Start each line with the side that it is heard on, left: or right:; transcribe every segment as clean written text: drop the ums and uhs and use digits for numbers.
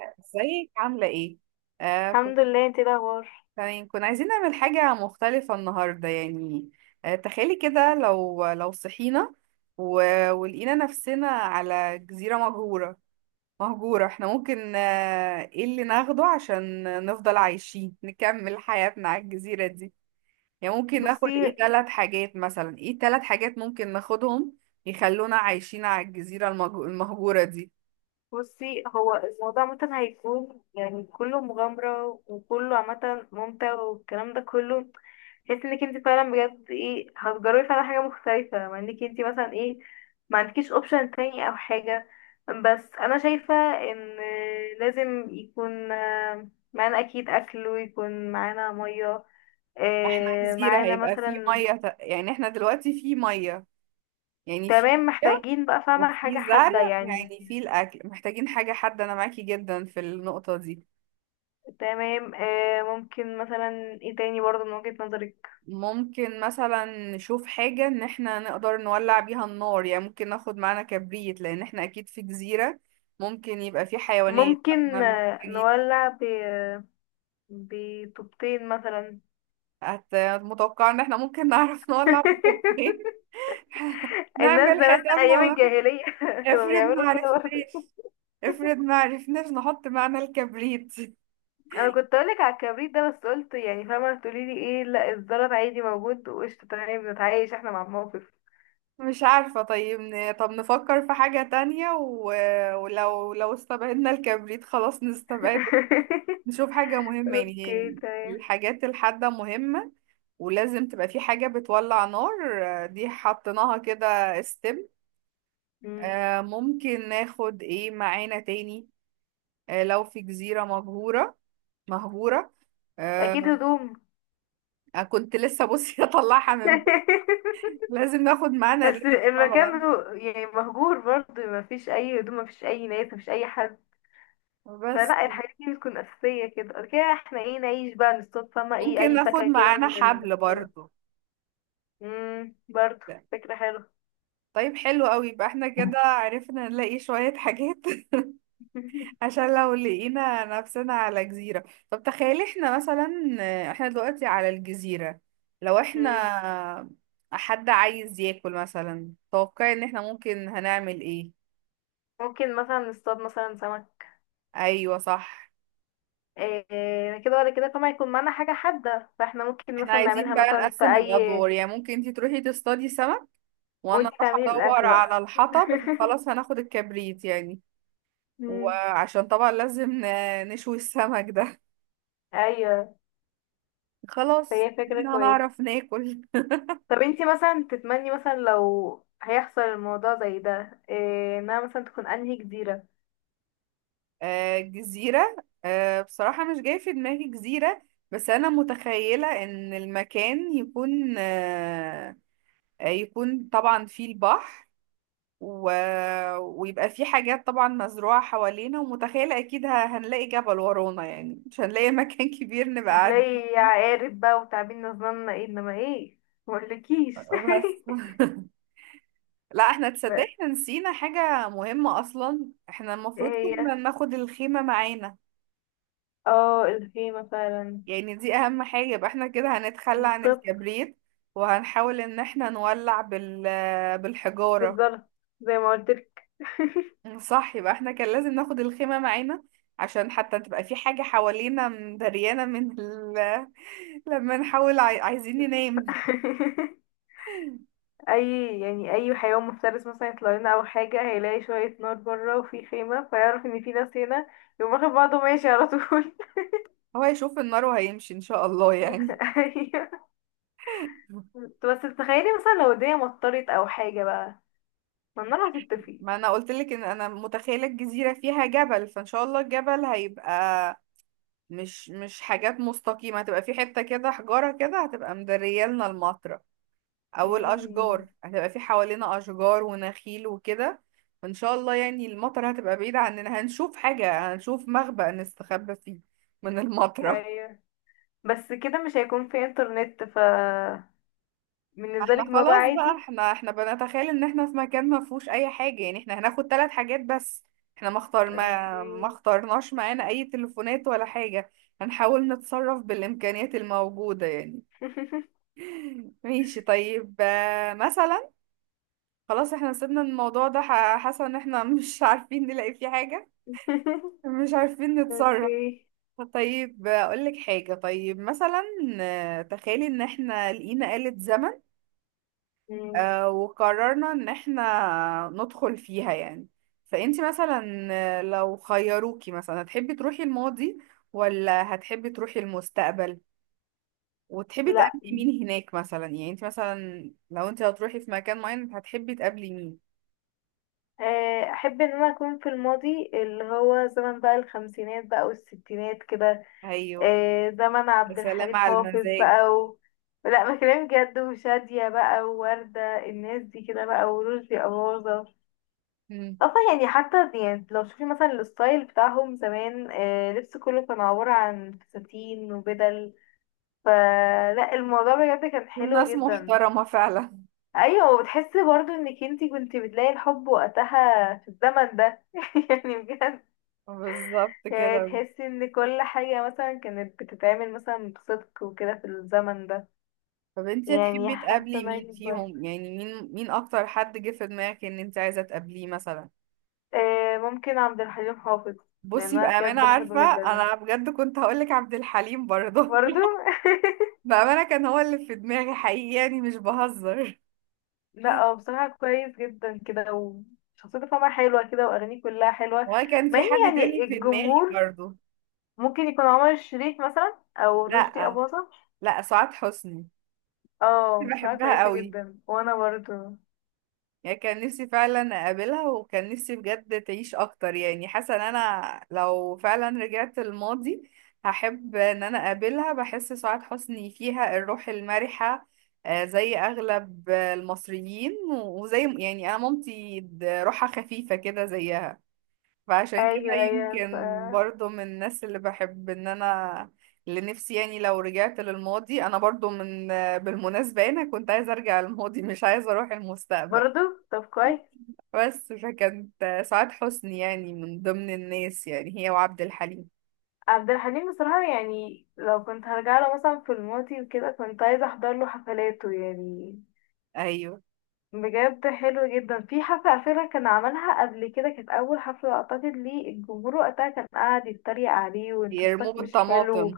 right: ازيك عاملة ايه؟ كنت
left: الحمد لله، انت ايه الاخبار؟
right: تمام. كنا عايزين نعمل حاجة مختلفة النهاردة يعني. تخيلي كده لو صحينا و... ولقينا نفسنا على جزيرة مهجورة. احنا ممكن ايه اللي ناخده عشان نفضل عايشين، نكمل حياتنا على الجزيرة دي؟ يعني ممكن ناخد
left: بصي
right: ايه ثلاث حاجات مثلا، ايه ثلاث حاجات ممكن ناخدهم يخلونا عايشين على الجزيرة المهجورة دي؟
left: بصي هو الموضوع عامة هيكون يعني كله مغامرة وكله عامة ممتع والكلام ده كله. تحس انك انت فعلا بجد ايه هتجربي فعلا حاجة مختلفة مع انك انت مثلا ايه، ما عندكيش اوبشن تاني او حاجة. بس انا شايفة ان لازم يكون معانا اكيد اكل ويكون معانا مية،
right: احنا جزيرة
left: معانا
right: هيبقى في
left: مثلا.
right: مية. يعني احنا دلوقتي في مية، يعني في
left: تمام،
right: مية
left: محتاجين بقى فاهمة حاجة
right: وفي زرع،
left: حادة يعني.
right: يعني في الأكل محتاجين حاجة حد. أنا معاكي جدا في النقطة دي.
left: تمام، ممكن مثلا. ايه تاني برضه من وجهة نظرك؟
right: ممكن مثلا نشوف حاجة إن احنا نقدر نولع بيها النار، يعني ممكن ناخد معانا كبريت. لأن احنا أكيد في جزيرة ممكن يبقى في حيوانات فاحنا
left: ممكن
right: محتاجين.
left: نولع ب بطوبتين مثلا.
right: هت- متوقع إن احنا ممكن نعرف نولع بخوفين.
left: الناس
right: نعمل
left: زمان ايام
right: حسابنا.
left: الجاهلية كانوا
right: افرض
left: بيعملوا
right: ما
left: كده برضه.
right: عرفناش، افرض ما عرفناش نحط معنى الكبريت.
left: انا كنت اقولك على الكبريت ده بس قلت يعني فاهمة تقولي لي ايه، لا الزلط عادي موجود وقشطة، تمام بنتعايش احنا مع الموقف.
right: مش عارفة، طيب طب نفكر في حاجة تانية ولو استبعدنا الكبريت خلاص نستبعده. نشوف حاجة مهمة، يعني هي
left: اوكي تمام.
right: الحاجات الحادة مهمة، ولازم تبقى في حاجة بتولع نار. دي حطيناها كده. استم.
left: مم.
right: ممكن ناخد ايه معانا تاني؟ لو في جزيرة مهجورة، مهجورة،
left: اكيد
right: آه،
left: هدوم.
right: كنت لسه بصي اطلعها من. لازم ناخد معانا
left: بس
right: لبس.
left: المكان
right: طبعا
left: يعني مهجور برضه، ما فيش اي هدوم، ما فيش اي ناس، ما فيش اي حد.
right: بس.
left: فلا الحاجات دي بتكون اساسيه كده، بعد كده احنا ايه نعيش بقى، نصطاد، فما ايه
right: ممكن
left: اي
right: ناخد
left: فاكهه كده
right: معانا حبل برضو.
left: برضه، فكره حلوه.
right: طيب حلو قوي. يبقى احنا كده عرفنا نلاقي شوية حاجات. عشان لو لقينا نفسنا على جزيرة. طب تخيلي احنا مثلا، احنا دلوقتي على الجزيرة، لو
left: مم.
right: احنا حد عايز ياكل مثلا، توقعي ان احنا ممكن هنعمل ايه.
left: ممكن مثلا نصطاد مثلا سمك.
right: ايوه صح.
left: إيه، كده ولا كده، طبعا يكون معانا حاجه حاده، فاحنا ممكن
right: احنا
left: مثلا
right: عايزين
left: نعملها
right: بقى
left: مثلا في
right: نقسم
left: اي.
right: الادوار، يعني ممكن انتي تروحي تصطادي سمك، وانا
left: وانتي
right: اروح
left: تعملي
right: ادور
left: الاكل بقى.
right: على الحطب. احنا خلاص هناخد الكبريت يعني.
left: مم.
right: وعشان طبعا لازم نشوي السمك ده.
left: ايوه،
right: خلاص
left: فهي فكره
right: ادينا
left: كويسه.
right: هنعرف ناكل.
left: طب انتي مثلا تتمني مثلا لو هيحصل الموضوع زي ده إيه، انها مثلا تكون انهي جزيرة؟
right: جزيرة. بصراحة مش جاي في دماغي جزيرة، بس أنا متخيلة إن المكان يكون يكون طبعا فيه البحر و... ويبقى فيه حاجات طبعا مزروعة حوالينا، ومتخيلة أكيد هنلاقي جبل ورانا، يعني مش هنلاقي مكان كبير نبقى قاعدين
left: هتلاقي
right: فيه
left: عقارب بقى وتعابين، نظامنا ايه انما ايه، مقولكيش.
right: بس. لا، احنا تصدق
left: ايه
right: احنا نسينا حاجة مهمة اصلا، احنا المفروض
left: هي،
right: كنا ناخد الخيمة معانا.
left: اه الخيمة فعلا،
right: يعني دي اهم حاجة. يبقى احنا كده هنتخلى عن
left: بالظبط،
right: الكبريت وهنحاول ان احنا نولع بال، بالحجارة.
left: بالظبط زي ما قلتلك.
right: صح، يبقى احنا كان لازم ناخد الخيمة معانا، عشان حتى تبقى في حاجة حوالينا مدريانة من لما نحاول عايزين ننام.
left: اي يعني اي حيوان مفترس مثلا يطلع لنا او حاجة، هيلاقي شوية نار بره وفي خيمة، فيعرف ان في ناس هنا، يقوم واخد بعضه ماشي على طول.
right: هو هيشوف النار وهيمشي ان شاء الله يعني.
left: ايوه، انت بس تخيلي مثلا لو الدنيا مطرت او حاجة بقى، ما النار هتطفي.
right: ما انا قلت لك ان انا متخيله الجزيره فيها جبل، فان شاء الله الجبل هيبقى مش حاجات مستقيمه، هتبقى في حته كده حجاره كده هتبقى مدريالنا المطره. او
left: مم.
right: الاشجار هتبقى في حوالينا اشجار ونخيل وكده. فان شاء الله يعني المطره هتبقى بعيده عننا، هنشوف حاجه، هنشوف مخبأ نستخبى فيه من المطره.
left: ايوه. بس كده مش هيكون في انترنت، ف بالنسبة
right: احنا
left: لك الموضوع
right: خلاص بقى،
left: عادي.
right: احنا بنتخيل ان احنا في مكان ما فيهوش اي حاجة يعني. احنا هناخد ثلاث حاجات بس. احنا ما اختار ما
left: اوكي.
right: ما اخترناش معانا اي تليفونات ولا حاجة. هنحاول نتصرف بالامكانيات الموجودة يعني. ماشي طيب، مثلا، خلاص احنا سيبنا الموضوع ده. حاسة ان احنا مش عارفين نلاقي فيه حاجة، مش عارفين نتصرف.
left: اوكي.
right: طيب اقول لك حاجة. طيب مثلا، تخيلي ان احنا لقينا آلة زمن،
left: مم.
right: وقررنا ان احنا ندخل فيها يعني. فانتي مثلا لو خيروكي مثلا هتحبي تروحي الماضي ولا هتحبي تروحي المستقبل؟ وتحبي
left: لا،
right: تقابلي مين هناك مثلا؟ يعني انتي مثلا لو انتي هتروحي في مكان معين هتحبي تقابلي مين؟
left: احب ان انا اكون في الماضي، اللي هو زمن بقى الخمسينات بقى والستينات كده،
right: ايوه.
left: زمن
right: يا
left: عبد
right: سلام
left: الحليم
right: على
left: حافظ
right: المزاج.
left: بقى لا، ما كلام جد، وشادية بقى، ووردة، الناس دي كده بقى، ورشدي أباظة.
right: مم.
left: اصلا يعني حتى يعني لو شوفي مثلا الستايل بتاعهم زمان، لبس كله كان عبارة عن فساتين وبدل، فلا الموضوع بجد كان
right: يوم
left: حلو
right: ناس
left: جدا.
right: محترمة فعلا.
left: ايوه، وبتحسي برضو انك انتي كنتي بتلاقي الحب وقتها في الزمن ده، يعني بجد،
right: بالظبط
left: يعني
right: كده.
left: تحسي ان كل حاجة مثلا كانت بتتعمل مثلا بصدق وكده في الزمن ده.
right: طب انتي
left: يعني
right: هتحبي
left: حاسة
right: تقابلي
left: إن
right: مين
left: أنا
right: فيهم؟
left: كويس،
right: يعني مين، مين اكتر حد جه في دماغك ان انتي عايزة تقابليه مثلا؟
left: ممكن عبد الحليم حافظ، لان
right: بصي
left: انا
right: بأمانة،
left: بجد بحبه
right: عارفة
left: جدا
right: أنا بجد كنت هقولك عبد الحليم برضه.
left: برضو.
right: بأمانة كان هو اللي في دماغي حقيقي يعني مش بهزر.
left: لا، هو بصراحة كويس جدا كده، وشخصيته فما حلوة كده، وأغانيه كلها حلوة،
right: هو كان
left: مع
right: في
left: إن
right: حد تاني
left: يعني
right: في دماغي
left: الجمهور.
right: برضه.
left: ممكن يكون عمر الشريف مثلا أو رشدي
right: لأ،
left: أباظة.
right: لأ سعاد حسني.
left: اه، بصراحة
right: بحبها
left: كويسة
right: قوي،
left: جدا، وأنا برضو
right: يعني كان نفسي فعلا اقابلها، وكان نفسي بجد تعيش اكتر. يعني حاسه ان انا لو فعلا رجعت الماضي هحب ان انا اقابلها. بحس سعاد حسني فيها الروح المرحه زي اغلب المصريين، وزي يعني انا مامتي روحها خفيفه كده زيها. فعشان كده
left: أيوة أيوة ف
right: يمكن برضو من الناس اللي بحب ان انا، اللي نفسي يعني لو رجعت للماضي. انا برضو من بالمناسبه انا كنت عايزه ارجع للماضي مش عايزه اروح المستقبل.
left: برضو. طب كويس.
right: بس فكانت سعاد حسني يعني من ضمن الناس، يعني هي وعبد الحليم.
left: عبد الحليم بصراحة، يعني لو كنت هرجع له مثلا في الماضي وكده، كنت عايزة أحضر له حفلاته يعني.
right: ايوه.
left: بجد حلو جدا. في حفلة على فكرة كان عملها قبل كده، كانت أول حفلة أعتقد ليه، الجمهور وقتها كان قاعد يتريق عليه، وانت
right: يرموه
left: صوتك مش حلو.
right: بالطماطم.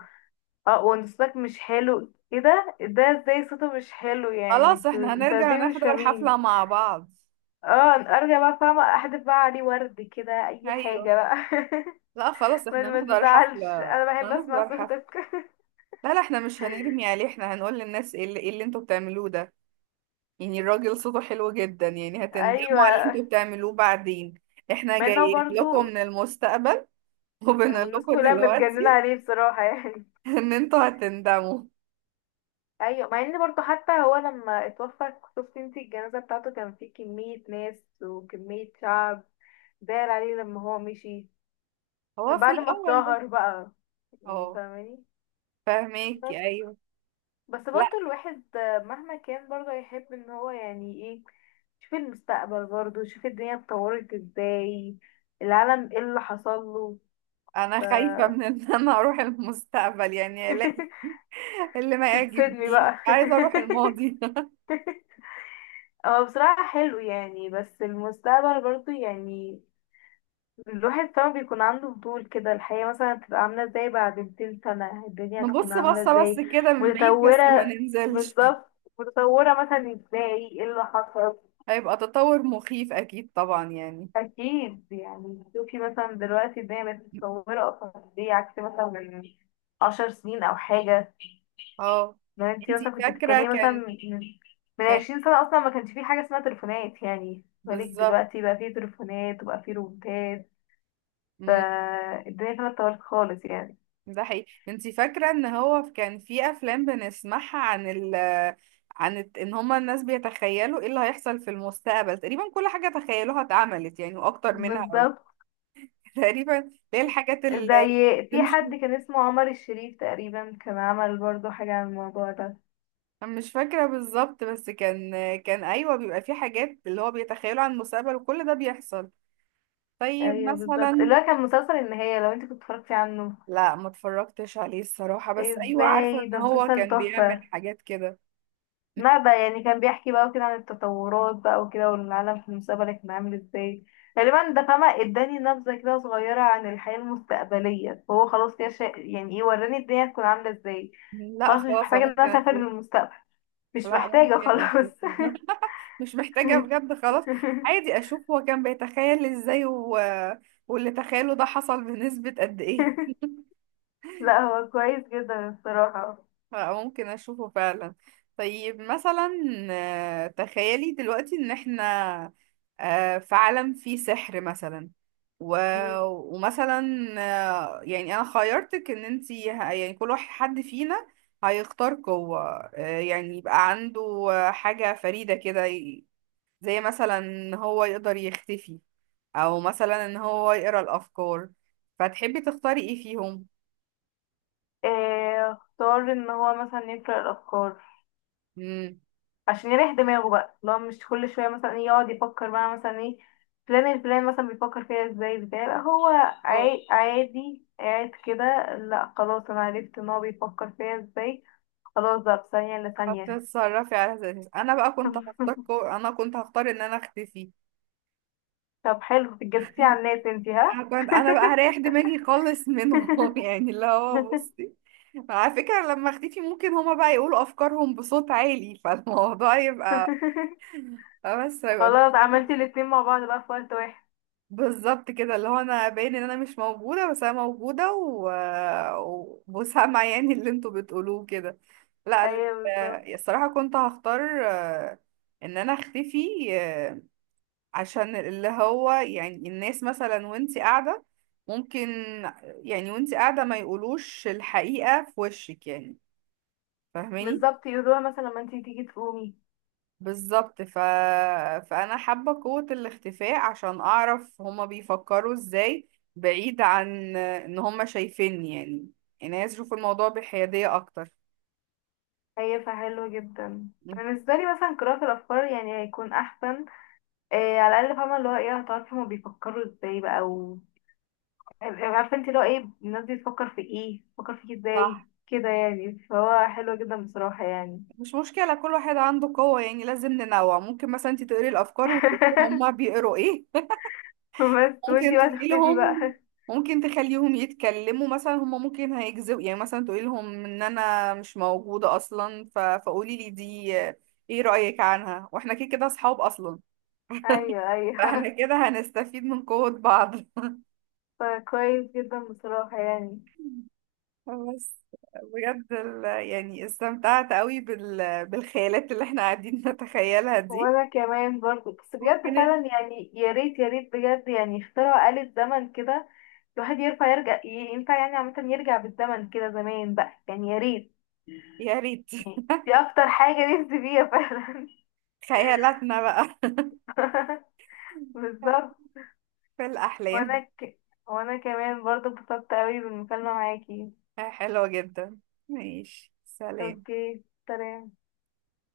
left: اه، وانت صوتك مش حلو، ايه ده ازاي صوته مش حلو، يعني
right: خلاص
left: انتوا
right: احنا
left: انتوا
right: هنرجع
left: ازاي مش
right: نحضر
left: فاهمين.
right: حفلة مع بعض.
left: اه ارجع بقى، فاهمة احدف بقى عليه ورد كده اي
right: ايوه.
left: حاجة بقى.
right: لا خلاص
left: ما
right: احنا
left: ما
right: هنحضر حفلة.
left: تزعلش، انا بحب اسمع
right: هنحضر
left: صوتك.
right: حفلة. لا، لا احنا مش هنرمي عليه. احنا هنقول للناس ايه اللي، إيه اللي انتوا بتعملوه ده؟ يعني الراجل صوته حلو جدا يعني، هتندموا على اللي
left: ايوه،
right: انتوا بتعملوه بعدين. احنا
left: مع انه
right: جايين لكم
left: برضو
right: من المستقبل، وبنقول
left: والناس
right: لكم
left: كلها متجننة
right: دلوقتي
left: عليه بصراحة يعني.
right: ان انتوا هتندموا.
left: ايوه، مع ان برضو حتى هو لما اتوفى، شفتي انتي الجنازة بتاعته، كان فيه كمية ناس وكمية شعب داير عليه لما هو مشي،
right: هو
left: من
right: في
left: بعد ما
right: الاول بس.
left: اتشهر بقى، يعني
right: اه.
left: فاهماني.
right: فاهماكي
left: بس،
right: ايوه.
left: بس
right: لا
left: برضو الواحد مهما كان برضو يحب ان هو يعني ايه، شوف المستقبل برضو، شوف الدنيا اتطورت ازاي، العالم ايه اللي حصل له. ف
right: انا خايفه من ان انا اروح المستقبل، يعني الاقي اللي ما
left: تتصدمي
right: يعجبنيش.
left: بقى.
right: عايزه اروح الماضي.
left: هو بصراحة حلو يعني، بس المستقبل برضو يعني الواحد طبعا بيكون عنده فضول كده، الحياة مثلا هتبقى عاملة ازاي بعد 200 سنة، الدنيا هتكون
right: نبص
left: عاملة
right: بصه بس
left: ازاي،
right: كده من بعيد، بس ما
left: متطورة.
right: ننزلش.
left: بالظبط، متطورة مثلا ازاي، ايه اللي حصل.
right: هيبقى تطور مخيف اكيد طبعا يعني.
left: أكيد، يعني شوفي مثلا دلوقتي الدنيا بقت متطورة أصلا ازاي عكس مثلا من 10 سنين أو حاجة.
right: اه.
left: لو انتي مثلا
right: انتي
left: كنت
right: فاكره.
left: بتتكلمي مثلا
right: كان.
left: من
right: كان
left: 20 سنة، أصلا ما كانش في حاجة اسمها تليفونات، يعني بالك
right: بالظبط.
left: دلوقتي بقى في تليفونات وبقى في روبوتات،
right: مم.
left: فالدنيا كانت اتطورت خالص يعني.
right: ده حقيقي. انتي فاكرة ان هو كان في افلام بنسمعها عن ال، عن ان هما الناس بيتخيلوا ايه اللي هيحصل في المستقبل؟ تقريبا كل حاجة تخيلوها اتعملت يعني واكتر منها.
left: بالظبط.
right: تقريبا اللي هي الحاجات اللي
left: زي في
right: مش
left: حد كان اسمه عمر الشريف تقريبا، كان عمل برضو حاجة عن الموضوع ده.
right: مش فاكرة بالظبط، بس كان ايوه بيبقى في حاجات اللي هو بيتخيلوا عن المستقبل وكل ده بيحصل. طيب
left: ايوه بالظبط، اللي
right: مثلا.
left: هو كان مسلسل النهاية، لو انت كنت اتفرجتي عنه.
right: لا ما اتفرجتش عليه الصراحة، بس ايوه عارفة
left: ازاي،
right: ان
left: ده
right: هو
left: مسلسل
right: كان بيعمل
left: تحفة،
right: حاجات كده.
left: ما بقى يعني كان بيحكي بقى وكده عن التطورات بقى وكده، والعالم في المستقبل كان عامل ازاي. غالبا ده فاهمة، اداني نبذة كده صغيرة عن الحياة المستقبليه، فهو خلاص كده يعني ايه وراني الدنيا هتكون عاملة ازاي،
right: لا
left: خلاص مش
right: خلاص
left: محتاجة
right: أنا
left: ان انا
right: ممكن
left: اسافر
right: اشوف.
left: للمستقبل، مش
right: لا
left: محتاجة
right: ممكن
left: خلاص.
right: اشوفه. مش محتاجة بجد خلاص. عادي اشوف هو كان بيتخيل ازاي واللي تخيله ده حصل بنسبة قد ايه.
left: لا هو كويس جدا الصراحة.
right: فممكن اشوفه فعلا. طيب مثلا، تخيلي دلوقتي ان احنا في عالم فيه سحر مثلا، و...
left: مم.
right: ومثلا، يعني انا خيرتك ان انتي يعني كل واحد، حد فينا هيختار قوة. يعني يبقى عنده حاجة فريدة كده، زي مثلا ان هو يقدر يختفي، او مثلا ان هو يقرا الافكار. فتحبي تختاري ايه فيهم؟
left: إيه، اختار ان هو مثلا يقرأ الافكار،
right: امم
left: عشان يريح دماغه بقى لو مش كل شوية مثلا إيه يقعد يفكر بقى مثلا ايه، فلان الفلان مثلا بيفكر فيها ازاي بتاع، لا هو
right: اه.
left: عادي قاعد كده، لا خلاص انا عرفت ان هو بيفكر فيها ازاي، خلاص بقى في ثانية الا ثانية.
right: فتتصرفي على اساس إيه؟ انا بقى كنت هختار انا كنت هختار ان انا اختفي.
left: طب حلو، بتجسسي على الناس انتي، ها.
right: انا كنت انا بقى هريح دماغي خالص منهم. يعني اللي هو بصي، على فكرة لما اختفي ممكن هما بقى يقولوا افكارهم بصوت عالي، فالموضوع يبقى، بس هيبقى
left: خلاص عملتي الاتنين مع بعض بقى في وقت واحد.
right: بالظبط كده اللي هو انا باين ان انا مش موجوده بس انا موجوده وسامعه يعني اللي انتوا بتقولوه كده. لا
left: ايوه بالظبط.
right: الصراحه كنت هختار آه، ان انا اختفي، عشان اللي هو يعني الناس مثلا وانتي قاعده ممكن، يعني وانتي قاعده ما يقولوش الحقيقه في وشك يعني. فاهماني.
left: بالظبط، يقولوها مثلا لما انتي تيجي تقومي.
right: بالظبط فانا حابه قوه الاختفاء عشان اعرف هما بيفكروا ازاي، بعيد عن ان هما شايفيني يعني. يعني عايز اشوف الموضوع بحياديه اكتر.
left: هي فحلو جدا. أنا بالنسبة لي مثلا قراءة الأفكار يعني هيكون أحسن. إيه، على الأقل فاهمة اللي هو ايه هتعرفي هما بيفكروا ازاي بقى، و عارفة انتي اللي هو ايه الناس دي بتفكر في ايه، بتفكر فيكي ازاي
right: صح.
left: كده، يعني فهو حلو جدا بصراحة يعني.
right: مش مشكله، كل واحد عنده قوه يعني لازم ننوع. ممكن مثلا انت تقري الافكار وتقولي هما بيقروا ايه.
left: بس وانتي
right: ممكن
left: بقى
right: تقولي
left: تختفي بقى.
right: لهم. ممكن تخليهم يتكلموا مثلا، هما ممكن هيكذبوا يعني، مثلا تقولي لهم ان انا مش موجوده اصلا فقولي لي دي ايه رايك عنها، واحنا كده كده اصحاب اصلا.
left: أيوه
right: فاحنا
left: أيوه،
right: كده هنستفيد من قوة بعض.
left: فكويس جدا بصراحة يعني.
right: بس بجد يعني استمتعت قوي بالخيالات اللي احنا قاعدين نتخيلها دي.
left: وانا كمان برضو، بس بجد
right: وكانت
left: فعلا، يعني يا ريت يا ريت بجد يعني اخترعوا آلة زمن كده، الواحد ينفع يرجع، ينفع يعني عامة يرجع بالزمن كده زمان بقى، يعني يا ريت
right: يا ريت.
left: يعني، دي أكتر حاجة نفسي فيها فعلا.
right: خيالاتنا بقى.
left: بالظبط.
right: في
left: وأنا
right: الأحلام.
left: وأنا كمان برضه اتبسطت أوي بالمكالمة معاكي.
right: حلوة جدا. ماشي، سلام.
left: أوكي، سلام.